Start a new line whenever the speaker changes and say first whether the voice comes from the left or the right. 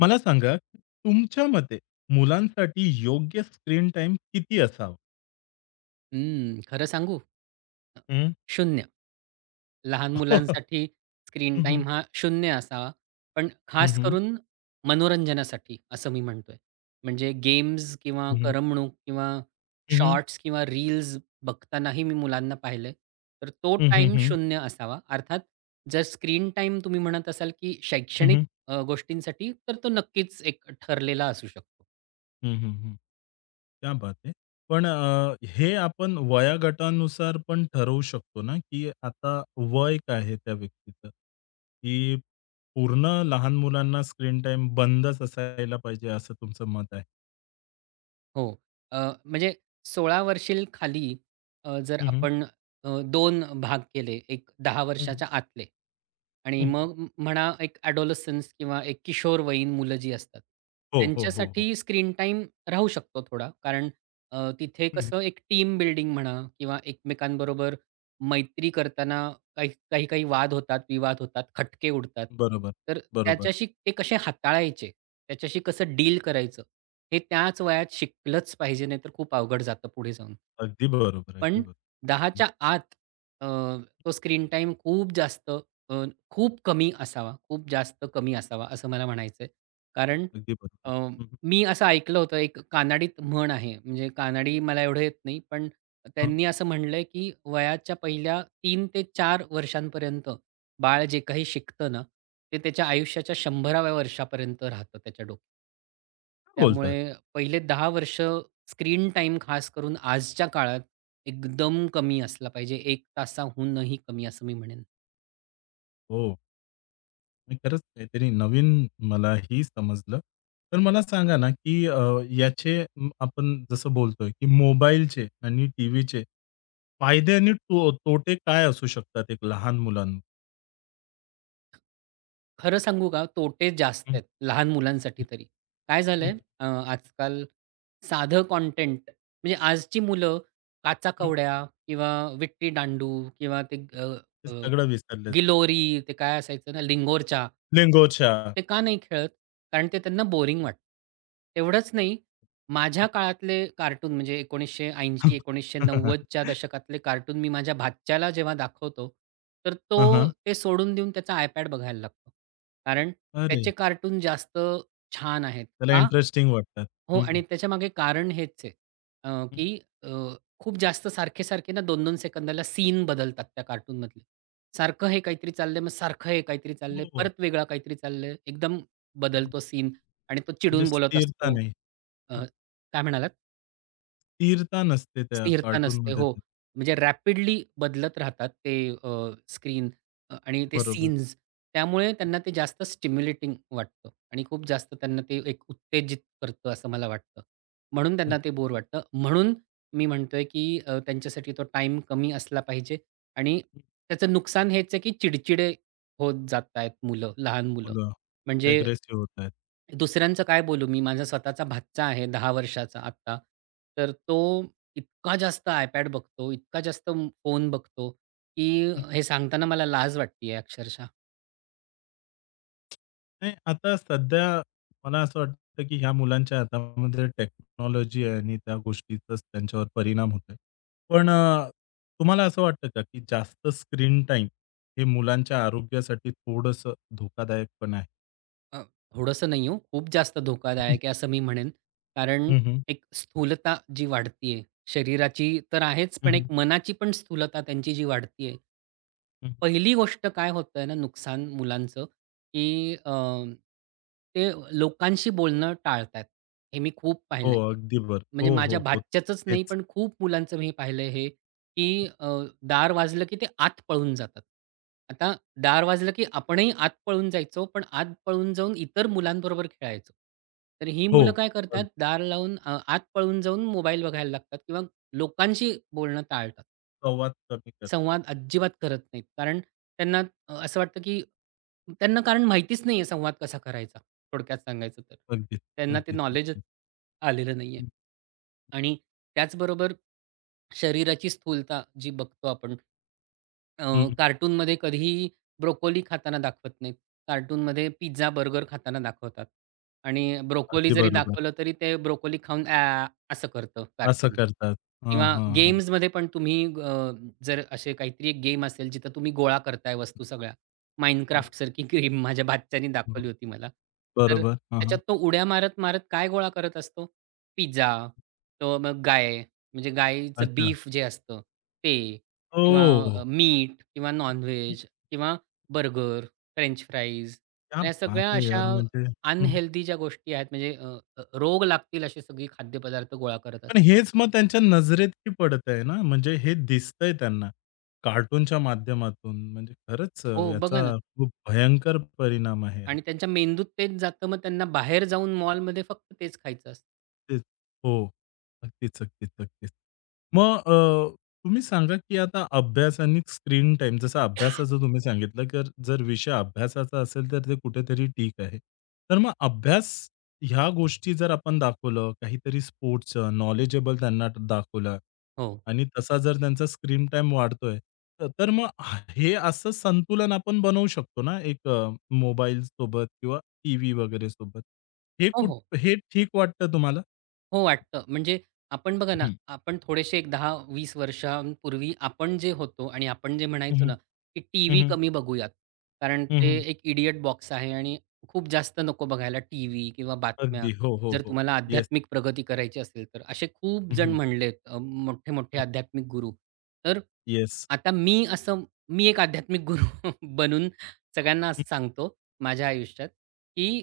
left: मला सांगा, तुमच्या मते मुलांसाठी योग्य स्क्रीन टाइम किती असावा?
right: हं, खरं सांगू? अ,
left: हं.
right: 0. लहान
left: हं,
right: मुलांसाठी स्क्रीन
left: हं.
right: टाईम हा 0 असावा. पण
left: हं,
right: खास
left: हं.
right: करून मनोरंजनासाठी असं मी म्हणतोय. म्हणजे गेम्स किंवा
left: हं, हं.
right: करमणूक किंवा
left: हं, हं.
right: शॉर्ट्स किंवा रील्स बघतानाही मी मुलांना पाहिलंय. तर तो
left: हं, हं,
right: टाईम
left: हं.
right: 0 असावा. अर्थात जर स्क्रीन टाईम तुम्ही म्हणत असाल, की शैक्षणिक गोष्टींसाठी तर तो नक्कीच एक ठरलेला असू शकतो.
left: क्या बात है! पण हे आपण वयोगटानुसार पण ठरवू शकतो ना, की आता वय काय आहे त्या व्यक्तीचं? की पूर्ण लहान मुलांना स्क्रीन टाइम बंदच असायला पाहिजे असं तुमचं मत आहे?
right: हो. म्हणजे 16 वर्षील खाली, जर
left: हं, हं.
right: आपण 2 भाग केले, एक 10
left: हं,
right: वर्षाच्या आतले, आणि
left: हं.
right: मग म्हणा एक एडोलसन्स किंवा एक किशोरवयीन मुलं जी असतात,
left: हो, हो, हो, हो.
right: त्यांच्यासाठी स्क्रीन टाईम राहू शकतो थोडा. कारण तिथे
left: हं.
right: कसं एक टीम बिल्डिंग म्हणा किंवा एकमेकांबरोबर मैत्री करताना काही काही काही वाद होतात, विवाद होतात, खटके उडतात.
left: बरोबर,
right: तर
left: बरोबर.
right: त्याच्याशी ते कसे हाताळायचे, त्याच्याशी कसं डील करायचं, हे त्याच वयात शिकलंच पाहिजे, नाहीतर खूप अवघड जातं पुढे जाऊन.
left: अगदी बरोबर, अगदी
right: पण
left: बरोबर. हं,
right: 10च्या आत अ, तो स्क्रीन टाईम खूप जास्त, अ, खूप कमी असावा. खूप जास्त कमी असावा, असं मला म्हणायचंय. कारण
left: अगदी बरोबर.
right: अ,
left: हं, हं.
right: मी असं ऐकलं होतं, एक कानाडीत
left: हं.
right: म्हण आहे. म्हणजे कानाडी मला एवढं येत नाही, पण
left: अ,
right: त्यांनी असं म्हटलंय, की वयाच्या पहिल्या 3 ते 4 वर्षांपर्यंत बाळ जे काही शिकतं ना, ते त्याच्या आयुष्याच्या 100व्या वर्षापर्यंत राहतं त्याच्या डोक्यात.
left: काय बोलतात?
right: त्यामुळे पहिले 10 वर्ष स्क्रीन टाईम खास करून आजच्या काळात एकदम कमी असला पाहिजे. 1 तासाहूनही कमी असं मी म्हणेन.
left: हो, आणि खरंच काहीतरी नवीन मलाही समजलं. तर मला सांगा ना, की याचे आपण जसं बोलतोय, की मोबाईलचे आणि टीव्हीचे फायदे आणि तो तोटे काय असू शकतात एक लहान मुलांना?
right: खरं सांगू का, तोटे जास्त
left: हं,
right: आहेत, लहान
left: हं,
right: मुलांसाठी तरी. काय
left: हं,
right: झालंय आजकाल साधं कंटेंट म्हणजे आजची मुलं काचा
left: हं.
right: कवड्या किंवा विट्टी दांडू किंवा ते अ,
left: ते
right: अ,
left: सगळं विसरलेत.
right: गिलोरी, ते काय असायचं ना लिंगोरच्या.
left: लिंगोच्या.
right: ते का नाही खेळत? कारण ते त्यांना बोरिंग वाटतं. तेवढंच नाही,
left: हं.
right: माझ्या काळातले कार्टून म्हणजे 1980-1990 च्या दशकातले कार्टून मी माझ्या भाच्याला जेव्हा दाखवतो, तर
left: हां, हां.
right: तो ते सोडून देऊन त्याचा iPad बघायला लागतो. कारण
left: अरे,
right: त्याचे कार्टून जास्त छान आहेत.
left: त्याला
right: का?
left: इंटरेस्टिंग वाटतात.
right: हो,
left: हं, हं.
right: आणि त्याच्यामागे कारण हेच आहे, की अ, खूप जास्त सारखे-सारखे ना 2-2 सेकंदाला सीन बदलतात त्या कार्टूनमधले. सारखं हे काहीतरी चाललंय, मग सारखं हे काहीतरी चाललंय,
left: हो, हो.
right: परत वेगळा काहीतरी चाललंय. एकदम बदलतो सीन आणि तो
left: म्हणजे
right: चिडून बोलत
left: स्थिरता
right: असतो.
left: नाही.
right: अ, काय म्हणालात?
left: स्थिरता नसते त्या कार्टून
right: स्थिरता नसते.
left: कार्टूनमध्ये
right: हो.
left: तर.
right: म्हणजे रॅपिडली बदलत राहतात ते स्क्रीन आणि ते
left: बरोबर.
right: सीन्स. त्यामुळे त्यांना ते जास्त स्टिम्युलेटिंग वाटतं आणि खूप जास्त त्यांना ते एक उत्तेजित करतं असं मला वाटतं. म्हणून त्यांना
left: नक्की.
right: ते बोर वाटतं. म्हणून मी म्हणतोय, की त्यांच्यासाठी तो टाइम कमी असला पाहिजे आणि त्याचं नुकसान हेच आहे, की चिडचिडे होत जात आहेत मुलं, लहान मुलं.
left: मुलं
right: म्हणजे
left: अग्रेसिव्ह होतायत.
right: दुसऱ्यांचं काय बोलू मी? माझा स्वतःचा भाचा आहे 10 वर्षाचा आत्ता. तर तो इतका जास्त iPad बघतो, इतका जास्त फोन बघतो, की
left: हं.
right: हे सांगताना मला लाज वाटते आहे अक्षरशः.
left: नाही, आता सध्या मला असं वाटतं, की ह्या मुलांच्या हातामध्ये टेक्नॉलॉजी आहे आणि त्या गोष्टीचाच त्यांच्यावर परिणाम होतोय. पण तुम्हाला असं वाटतं का, की जास्त स्क्रीन टाईम हे मुलांच्या आरोग्यासाठी थोडंसं धोकादायक पण आहे?
right: अ, थोडंसं नाही हो, खूप जास्त धोकादायक आहे असं मी म्हणेन. कारण
left: हं, हं.
right: एक स्थूलता जी वाढतीये, शरीराची तर आहेच,
left: हं,
right: पण
left: हं.
right: एक मनाची पण स्थूलता त्यांची जी वाढतीये.
left: हं.
right: पहिली गोष्ट काय होतंय ना नुकसान मुलांचं, की ते लोकांशी बोलणं टाळतायत. हे मी खूप
left: हो,
right: पाहिलंय.
left: अगदी बरं.
right: म्हणजे
left: हो,
right: माझ्या
left: हो, हो.
right: भाच्याचंच नाही,
left: तेच.
right: पण खूप मुलांचं मी पाहिलं हे, की दार वाजलं की ते आत पळून जातात. आता दार वाजलं की आपणही आत पळून जायचो, पण आत पळून जाऊन इतर मुलांबरोबर खेळायचो. तर ही
left: हो.
right: मुलं काय करतात,
left: अग,
right: दार लावून आत पळून जाऊन मोबाईल बघायला लागतात किंवा लोकांशी बोलणं टाळतात.
left: संवाद कमी करतो.
right: संवाद अजिबात करत नाहीत. कारण त्यांना असं वाटतं, की त्यांना कारण माहितीच नाहीये संवाद कसा करायचा, थोडक्यात सांगायचं तर.
left: अगदीच,
right: त्यांना ते
left: अगदीच,
right: नॉलेजच
left: अगदीच.
right: आलेलं नाहीये. आणि स्थूलता जी बघतो आपण, अ,
left: हं, हं.
right: कार्टूनमध्ये कधीही ब्रोकोली खाताना दाखवत नाहीत. कार्टूनमध्ये पिझ्झा, बर्गर खाताना दाखवतात आणि ब्रोकोली
left: अगदी
right: जरी
left: बरोबर.
right: दाखवलं तरी ते ब्रोकोली खाऊन "ॲ" असं करतं
left: असं
right: कार्टून.
left: करतात. हां,
right: किंवा
left: हां, हां.
right: गेम्समध्ये पण तुम्ही जर असे काहीतरी एक गेम असेल जिथं तुम्ही गोळा करताय वस्तू सगळ्या.
left: हं,
right: Minecraftसारखी गेम माझ्या बाच्च्यानी
left: हं.
right: दाखवली होती मला. तर
left: बरोबर. हां,
right: त्याच्यात
left: हां.
right: तो उड्या मारत-मारत काय गोळा करत असतो? पिझ्झा, तो मग गाय, म्हणजे गायीचं
left: अच्छा.
right: बीफ जे असतं ते. किंवा
left: ओह!
right: मीट किंवा नॉन-व्हेज किंवा बर्गर, फ्रेंच फ्राईज,
left: क्या
right: ह्या
left: बात
right: सगळ्या
left: है
right: अशा
left: यार! म्हणजे हं, हं.
right: अनहेल्दी ज्या गोष्टी आहेत म्हणजे अ, अ, रोग लागतील अशी सगळी खाद्यपदार्थ गोळा करत
left: पण
right: असतात.
left: हेच मग त्यांच्या नजरेतही पडतंय ना, म्हणजे हे दिसतंय त्यांना कार्टूनच्या माध्यमातून. म्हणजे खरंच
right: हो, बघा ना,
left: याचा खूप भयंकर परिणाम आहे हा.
right: आणि त्यांच्या मेंदूत तेच जातं, मग त्यांना बाहेर जाऊन मॉलमध्ये फक्त तेच खायचं असतं.
left: तेच. हो. अगदीच, अगदीच, अगदीच. मग तुम्ही सांगा, की आता अभ्यास आणि स्क्रीन टाईम जसं अभ्यासाचं तुम्ही सांगितलं, तर जर विषय अभ्यासाचा असेल, तर ते कुठेतरी ठीक आहे. तर मग अभ्यास ह्या गोष्टी जर आपण दाखवलं, काहीतरी स्पोर्ट्सचं नॉलेजेबल त्यांना दाखवलं
right: हो.
left: आणि तसा जर त्यांचा स्क्रीन टाईम वाढतोय, तर तर मग हे असं संतुलन आपण बनवू शकतो ना, एक मोबाईलसोबत किंवा टीव्ही वगैरे सोबत. हे
right: हो,
left: कुठ
right: हो.
left: हे ठीक वाटतं तुम्हाला?
right: हो, वाटतं. म्हणजे आपण बघा ना,
left: हं,
right: आपण थोडेसे एक 10-20 वर्षांपूर्वी आपण जे होतो आणि आपण जे
left: हं,
right: म्हणायचो
left: हं,
right: ना, की टीव्ही
left: हं,
right: कमी बघूयात. कारण
left: हं,
right: ते
left: हं.
right: एक इडियट बॉक्स आहे आणि खूप जास्त नको बघायला टीव्ही किंवा बातम्या.
left: अगदी. हो, हो,
right: जर
left: हो.
right: तुम्हाला
left: येस.
right: आध्यात्मिक प्रगती करायची असेल तर. असे खूप
left: हं,
right: जण
left: हं,
right: म्हणलेत, मोठे-मोठे
left: हं.
right: आध्यात्मिक गुरु. तर
left: येस.
right: आता मी एक आध्यात्मिक गुरु बनून सगळ्यांना असं
left: हं.
right: सांगतो माझ्या आयुष्यात, की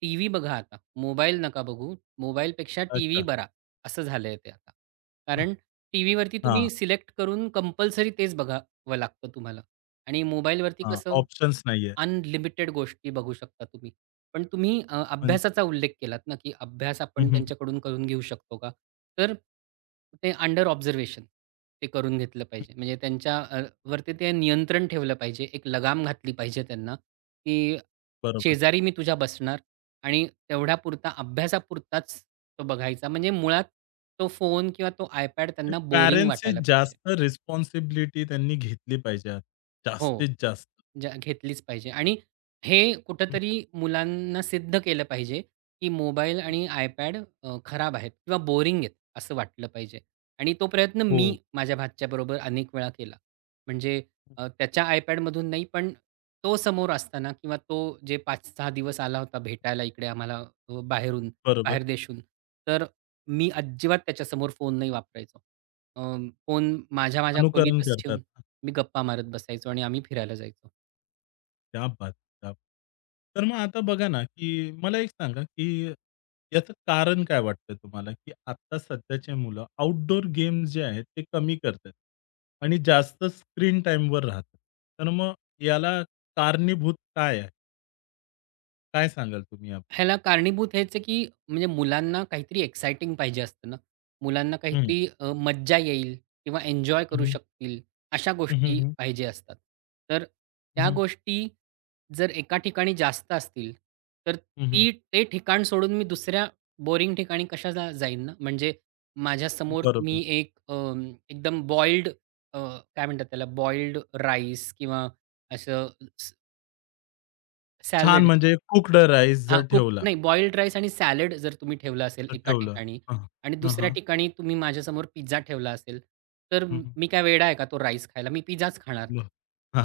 right: टीव्ही बघा आता. मोबाईल नका बघू. मोबाईलपेक्षा टीव्ही
left: अच्छा.
right: बरा, असं झालंय ते आता.
left: हं.
right: कारण टीव्हीवरती
left: हां,
right: तुम्ही सिलेक्ट करून कंपल्सरी तेच बघावं लागतं तुम्हाला आणि मोबाईलवरती
left: हां.
right: कसं
left: ऑप्शन्स नाहीये.
right: अनलिमिटेड गोष्टी बघू शकता तुम्ही. पण तुम्ही
left: पण
right: अभ्यासाचा उल्लेख केलात ना, की अभ्यास
left: हं,
right: आपण
left: हं.
right: त्यांच्याकडून करून घेऊ शकतो का? तर ते अंडर ऑब्झर्वेशन ते करून घेतलं पाहिजे. म्हणजे त्यांच्या वरती ते नियंत्रण ठेवलं पाहिजे. एक लगाम घातली पाहिजे त्यांना, की
left: बरोबर.
right: "शेजारी मी तुझ्या बसणार. आणि तेवढ्यापुरता अभ्यासापुरताच तो बघायचा." म्हणजे मुळात तो फोन किंवा तो iPad
left: म्हणजे
right: त्यांना बोरिंग
left: पॅरेंट्सची
right: वाटायला पाहिजे.
left: जास्त रिस्पॉन्सिबिलिटी त्यांनी घेतली पाहिजे.
right: हो.
left: जास्तीत जास्त.
right: ज्या घेतलीच पाहिजे आणि हे
left: हं,
right: कुठेतरी मुलांना सिद्ध केलं पाहिजे, की मोबाईल
left: हं.
right: आणि iPad खराब आहेत किंवा बोरिंग आहेत असं वाटलं पाहिजे. आणि तो प्रयत्न
left: हो,
right: मी माझ्या भाच्याबरोबर अनेक वेळा केला. म्हणजे त्याच्या iPadमधून नाही, पण तो समोर असताना किंवा तो जे 5-6 दिवस आला होता भेटायला इकडे आम्हाला बाहेरून,
left: बरोबर.
right: बाहेर देशून, तर मी अजिबात त्याच्यासमोर फोन नाही वापरायचो. अ, फोन
left: हो.
right: माझ्या
left: अनुकरण
right: खोलीतच
left: करतात.
right: ठेवून मी गप्पा मारत बसायचो आणि आम्ही फिरायला जायचो.
left: क्या बात! क्या बात. तर मग आता बघा ना, की मला एक सांगा, की याचं कारण काय वाटतं तुम्हाला, की आत्ता सध्याचे मुलं आउटडोर गेम्स जे आहेत ते कमी करतायत आणि जास्त स्क्रीन टाईमवर राहतात. तर मग याला कारणीभूत काय आहे? काय सांगाल तुम्ही याब
right: ह्याला कारणीभूत हेच आहे, की म्हणजे मुलांना काहीतरी एक्साइटिंग पाहिजे असतं ना. मुलांना
left: हं,
right: काहीतरी मज्जा येईल किंवा एन्जॉय करू
left: हं,
right: शकतील अशा
left: हं, हं,
right: गोष्टी
left: हं,
right: पाहिजे असतात. तर त्या गोष्टी जर एका ठिकाणी जास्त असतील, तर ती ते ठिकाण सोडून मी दुसऱ्या बोरिंग ठिकाणी कशाला जाईन ना. म्हणजे माझ्यासमोर
left: बरोबर.
right: तुम्ही एक एकदम बॉइल्ड, काय म्हणतात त्याला, बॉइल्ड राईस किंवा असं
left: छान,
right: सॅलड,
left: म्हणजे कुक्ड राईस
right: हां,
left: जर
right: कुक
left: ठेवला
right: नाही बॉइल्ड राईस आणि सॅलड जर तुम्ही ठेवलं असेल
left: तर
right: एका
left: ठेवलं.
right: ठिकाणी
left: हां,
right: आणि
left: हां,
right: दुसऱ्या
left: हां,
right: ठिकाणी तुम्ही माझ्यासमोर पिझ्झा ठेवला असेल, तर
left: हं, हं.
right: मी काय वेडा आहे का तो राईस खायला? मी पिझ्झाच खाणार ना.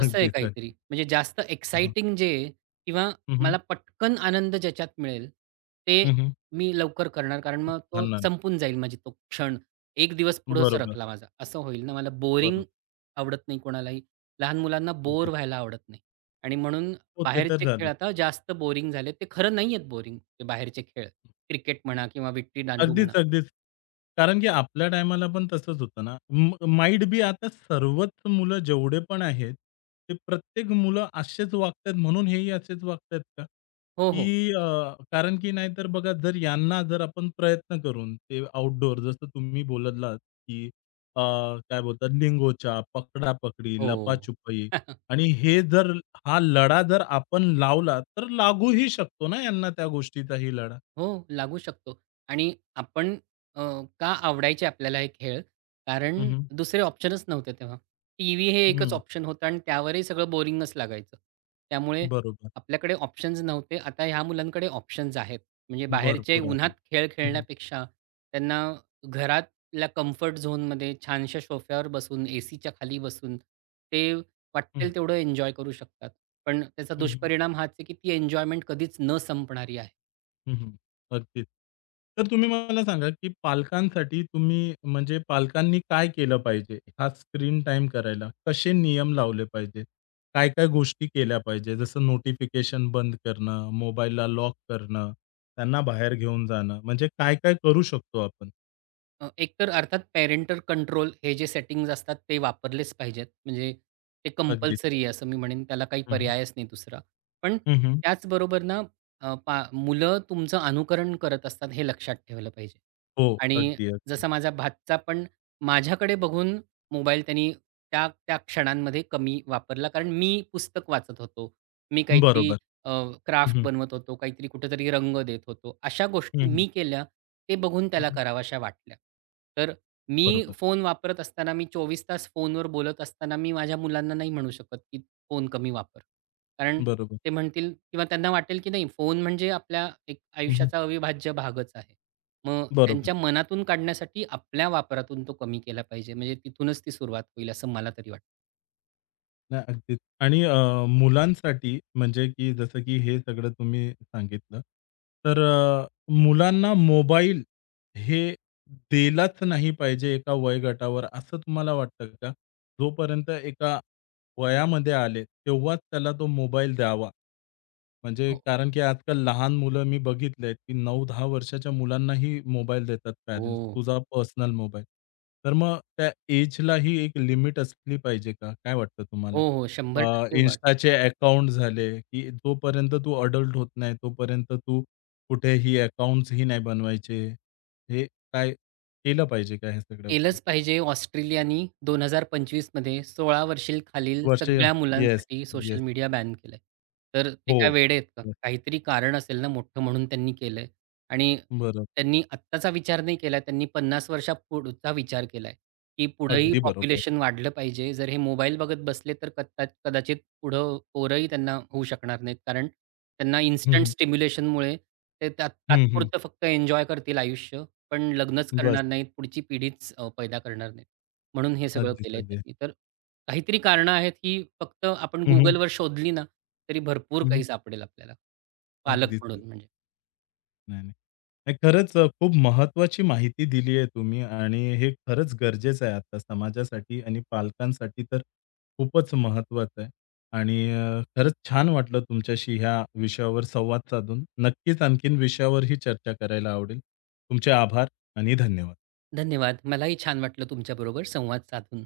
right: तसं आहे
left: अगदी.
right: काहीतरी. म्हणजे जास्त
left: हं, हं.
right: एक्साइटिंग जे आहे किंवा
left: हं, हं.
right: मला पटकन आनंद ज्याच्यात मिळेल, ते
left: हं,
right: मी लवकर करणार. कारण मग तो संपून जाईल, म्हणजे तो क्षण. एक दिवस पुढं
left: बरोबर.
right: सरकला माझा, असं होईल ना. मला बोरिंग
left: बरोबर.
right: आवडत नाही कोणालाही. लहान मुलांना बोर
left: अगदीच.
right: व्हायला आवडत नाही आणि म्हणून
left: हो, ते तर
right: बाहेरचे
left: झालं.
right: खेळ आता जास्त बोरिंग झालेत. ते खरं नाही आहेत बोरिंग ते बाहेरचे खेळ. क्रिकेट म्हणा किंवा विट्टी दांडू
left: अगदीच,
right: म्हणा.
left: अगदीच. कारण की आपल्या टायमाला पण तसंच होतं ना. म माइट बी आता सर्वच मुलं जेवढे पण आहेत, ते प्रत्येक मुलं असेच वागतात म्हणून हेही असेच वागतात का?
right: हो,
left: की
right: हो.
left: कारण की नाहीतर बघा जर यांना जर आपण प्रयत्न करून ते आउटडोअर जसं तुम्ही बोललात, की अ, काय बोलतात लिंगोचा, पकडापकडी,
right: हो.
left: लपाछुपी आणि हे जर हा लढा जर आपण लावला, तर लागूही शकतो ना यांना त्या गोष्टीचाही लढा.
right: हो, लागू शकतो. आणि आपण, अ, का आवडायचे आपल्याला हे खेळ? कारण
left: हं, हं.
right: दुसरे ऑप्शनच नव्हते तेव्हा. टीव्ही हे एकच ऑप्शन होतं आणि त्यावरही सगळं बोरिंगच लागायचं. त्यामुळे
left: बरोबर.
right: आपल्याकडे ऑप्शन्स नव्हते. आता ह्या मुलांकडे ऑप्शन्स आहेत. म्हणजे बाहेरचे
left: भरपूर आहे.
right: उन्हात खेळ
left: हं, हं.
right: खेळण्यापेक्षा त्यांना घरातल्या कम्फर्ट झोनमध्ये छानशा सोफ्यावर बसून, एसीच्या खाली बसून ते
left: हं,
right: वाट्टेल तेवढं एन्जॉय करू शकतात. पण त्याचा
left: हं, हं.
right: दुष्परिणाम हाच आहे की ती एन्जॉयमेंट कधीच न संपणारी आहे.
left: हं, हं. अगदीच. तर तुम्ही मला सांगा, की पालकांसाठी तुम्ही म्हणजे पालकांनी काय केलं पाहिजे? हा स्क्रीन टाईम करायला कसे नियम लावले पाहिजेत? काय-काय गोष्टी केल्या पाहिजे? जसं नोटिफिकेशन बंद करणं, मोबाईलला लॉक करणं, त्यांना बाहेर घेऊन जाणं, म्हणजे काय-काय करू शकतो आपण?
right: एकतर अर्थात पॅरेंटल कंट्रोल हे जे सेटिंग्ज असतात ते वापरलेच पाहिजेत. म्हणजे ते
left: अगदीच.
right: कंपल्सरी आहे असं मी म्हणेन. त्याला काही
left: हं, हं.
right: पर्यायच नाही दुसरा. पण त्याचबरोबर ना अ, पा मुलं तुमचं अनुकरण करत असतात हे लक्षात ठेवलं पाहिजे.
left: हो.
right: आणि
left: अगदी, अगदी.
right: जसा माझा भातचा पण माझ्याकडे बघून मोबाईल त्यानी त्या क्षणांमध्ये कमी वापरला. कारण मी पुस्तक वाचत होतो. मी काहीतरी
left: बरोबर.
right: अ,
left: हं,
right: क्राफ्ट
left: हं.
right: बनवत होतो. काहीतरी कुठेतरी रंग देत होतो. अशा गोष्टी
left: हं,
right: मी केल्या, ते बघून त्याला कराव्याशा वाटल्या. तर मी
left: बरोबर,
right: फोन वापरत असताना, मी 24 तास फोनवर बोलत असताना, मी माझ्या मुलांना नाही म्हणू शकत, की फोन कमी वापर. कारण
left: बरोबर.
right: ते म्हणतील किंवा त्यांना वाटेल की नाही, फोन म्हणजे आपल्या एक
left: हं,
right: आयुष्याचा अविभाज्य भागच आहे. मग
left: बरोबर.
right: त्यांच्या मनातून काढण्यासाठी आपल्या वापरातून तो कमी केला पाहिजे. म्हणजे तिथूनच ती सुरुवात होईल असं मला तरी वाटतं.
left: नाही, अगदीच. आणि मुलांसाठी म्हणजे की जसं की हे सगळं तुम्ही सांगितलं. तर मुलांना मोबाईल हे दिलाच नाही पाहिजे एका वयोगटावर असं तुम्हाला वाटतं का? जोपर्यंत एका वयामध्ये आले, तेव्हाच त्याला तो मोबाईल द्यावा. म्हणजे
right: हो,
left: कारण की आजकाल लहान मुलं मी बघितलेत, की 9-10 वर्षाच्या मुलांनाही मोबाईल देतात पॅरेंट्स,
right: हो.
left: तुझा पर्सनल मोबाईल. तर मग त्या एजलाही एक लिमिट असली पाहिजे का? काय वाटतं तुम्हाला?
right: हो, हो.
left: अ,
right: 100%
left: Instaचे अकाउंट झाले, की जोपर्यंत तू अडल्ट होत नाही, तोपर्यंत तू कुठेही अकाउंट्सही नाही बनवायचे. हे काय केलं पाहिजे का ह्या सगळ्या गोष्टी?
right: केलंच पाहिजे. ऑस्ट्रेलियानी 2025 मध्ये 16 वर्षीय खालील
left: वर्ष
right: सगळ्या, हं,
left: येस,
right: मुलांसाठी सोशल
left: येस.
right: मीडिया बॅन केलंय. तर ते
left: हो.
right: काय वेडे आहेत का? काहीतरी कारण असेल ना मोठं म्हणून त्यांनी केलंय. आणि
left: बरोबर.
right: त्यांनी आत्ताचा विचार नाही केलाय. त्यांनी 50 वर्षापुढचा विचार केलाय, की पुढेही
left: अगदी बरोबर.
right: पॉप्युलेशन वाढलं पाहिजे. जर हे मोबाईल बघत बसले तर कदाचित पुढं पोरंही त्यांना होऊ शकणार नाहीत. कारण त्यांना
left: हं,
right: इन्स्टंट
left: हं.
right: स्टिम्युलेशनमुळे ते
left: हं, हं.
right: तात्पुरतं फक्त एन्जॉय करतील आयुष्य, पण लग्नच
left: बस.
right: करणार नाहीत, पुढची पिढीच पैदा करणार नाहीत. म्हणून हे सगळं
left: अगदीच,
right: केलंय
left: अगदीच.
right: त्यांनी. तर काहीतरी कारणं आहेत, ही फक्त आपण
left: हं, हं.
right: Googleवर शोधली ना, तरी भरपूर
left: हं, हं.
right: काही सापडेल आपल्याला, पालक
left: अगदीच.
right: म्हणून म्हणजे.
left: नाही, नाही. नाही, खरंच खूप महत्त्वाची माहिती दिली आहे तुम्ही आणि हे खरंच गरजेचं आहे आता समाजासाठी आणि पालकांसाठी तर खूपच महत्त्वाचं आहे. आणि खरंच छान वाटलं तुमच्याशी ह्या विषयावर संवाद साधून. नक्कीच आणखीन विषयावरही चर्चा करायला आवडेल. तुमचे आभार आणि धन्यवाद.
right: धन्यवाद. मलाही छान वाटलं तुमच्याबरोबर संवाद साधून.